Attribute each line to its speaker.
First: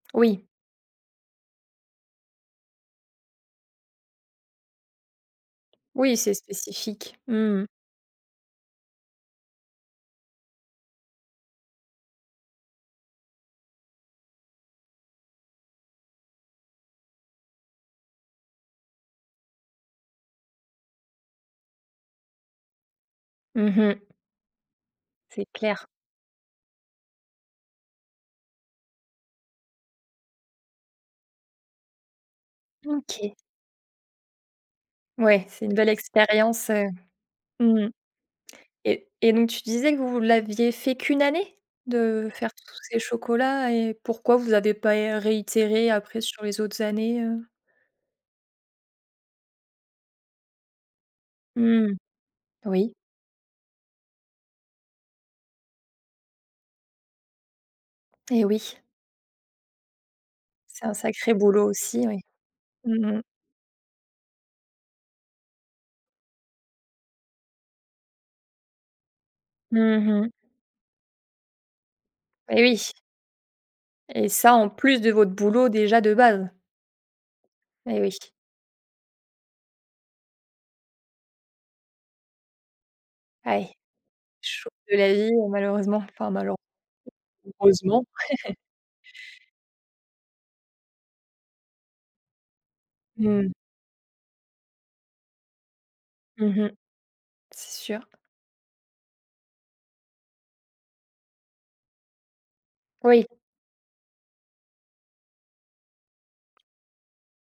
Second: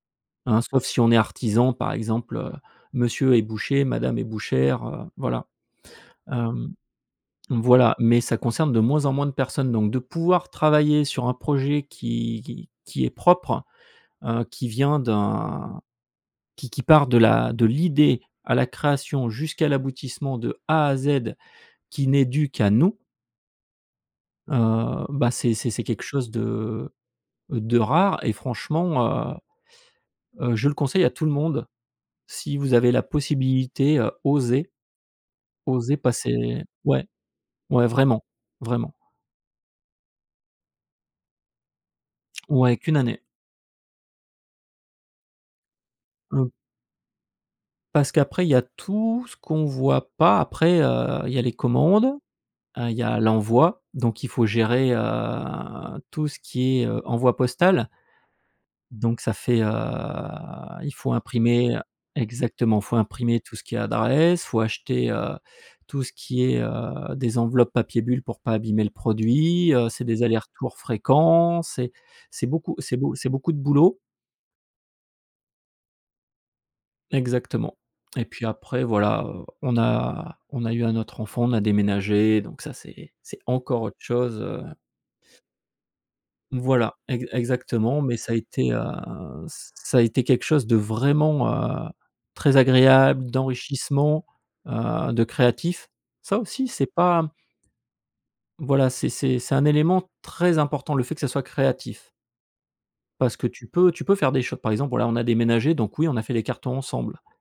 Speaker 1: Oui.
Speaker 2: Ah, sauf si on est artisan, par exemple, heu, monsieur est boucher, madame est bouchère, heu, voilà.
Speaker 1: Oui, c'est
Speaker 2: Hem,
Speaker 1: spécifique. Mmh mh.
Speaker 2: voilà mais ça concerne de moins en moins de personnes, donc de pouvoir travailler sur un projet qui qui qui est propre, heu, qui vient d'un qui qui part de la de l'idée à la création jusqu'à l'aboutissement de A à Z qui n'est due qu'à nous
Speaker 1: Mmh mh.
Speaker 2: heu, bah,
Speaker 1: C'est
Speaker 2: c'est c'est c'est
Speaker 1: clair.
Speaker 2: quelque chose de de rare et franchement, heu, heu, je le conseille à tout le monde. Si vous avez la
Speaker 1: OK.
Speaker 2: possibilité, heu, osez.
Speaker 1: Ouais, c'est une belle
Speaker 2: Osez passer
Speaker 1: expérience, heu,
Speaker 2: ouais,
Speaker 1: mmh
Speaker 2: ouais,
Speaker 1: mh.
Speaker 2: vraiment, vraiment.
Speaker 1: Et et donc tu disais que vous, vous l'aviez fait qu'une année de faire
Speaker 2: Ouais,
Speaker 1: tous
Speaker 2: qu'1
Speaker 1: ces
Speaker 2: année.
Speaker 1: chocolats? Et pourquoi vous avez pas réitéré après sur
Speaker 2: Mmh.
Speaker 1: les autres années, heu?
Speaker 2: Parce qu'après il y a tout ce qu'on voit pas après, heu, il y a les
Speaker 1: Mmh.
Speaker 2: commandes, heu,
Speaker 1: Oui.
Speaker 2: il y a l'envoi, donc il faut gérer, heu, tout ce qui est, heu, envoi postal
Speaker 1: Eh oui.
Speaker 2: donc ça fait, heu
Speaker 1: C'est
Speaker 2: il
Speaker 1: un
Speaker 2: faut
Speaker 1: sacré boulot
Speaker 2: imprimer
Speaker 1: aussi, oui.
Speaker 2: exactement, faut
Speaker 1: Mmh mh.
Speaker 2: imprimer tout ce qui est adresse, il faut acheter, heu, tout ce qui est, heu, des enveloppes papier bulle pour pas abîmer le produit, heu,
Speaker 1: Mmh
Speaker 2: c'est des
Speaker 1: mh.
Speaker 2: allers-retours fréquents, c'est c'est
Speaker 1: Eh
Speaker 2: beaucoup
Speaker 1: oui.
Speaker 2: c'est beau c'est beaucoup de boulot.
Speaker 1: Et ça, en plus de votre boulot déjà de base.
Speaker 2: Exactement
Speaker 1: Eh oui.
Speaker 2: et puis après, voilà, heu, on a on a eu un autre enfant, on a déménagé, donc ça c'est c'est
Speaker 1: Oui,
Speaker 2: encore autre chose, heu
Speaker 1: choses de la vie, malheureusement. Enfin, malheureusement,
Speaker 2: Voilà, ex
Speaker 1: plutôt
Speaker 2: exactement,
Speaker 1: heureusement.
Speaker 2: mais ça a été, heu, ç ça a été quelque chose de vraiment, heu, très agréable,
Speaker 1: Mmh.
Speaker 2: d'enrichissement, heu, de créatif. Ça,
Speaker 1: Mmh
Speaker 2: aussi
Speaker 1: mh.
Speaker 2: c'est pas
Speaker 1: C'est sûr.
Speaker 2: voilà, c'est c'est c'est un élément très important, le fait que ce soit créatif.
Speaker 1: Oui.
Speaker 2: Parce que tu peux tu peux faire des cho par exemple, voilà, on a déménagé donc oui, on a fait les cartons ensemble.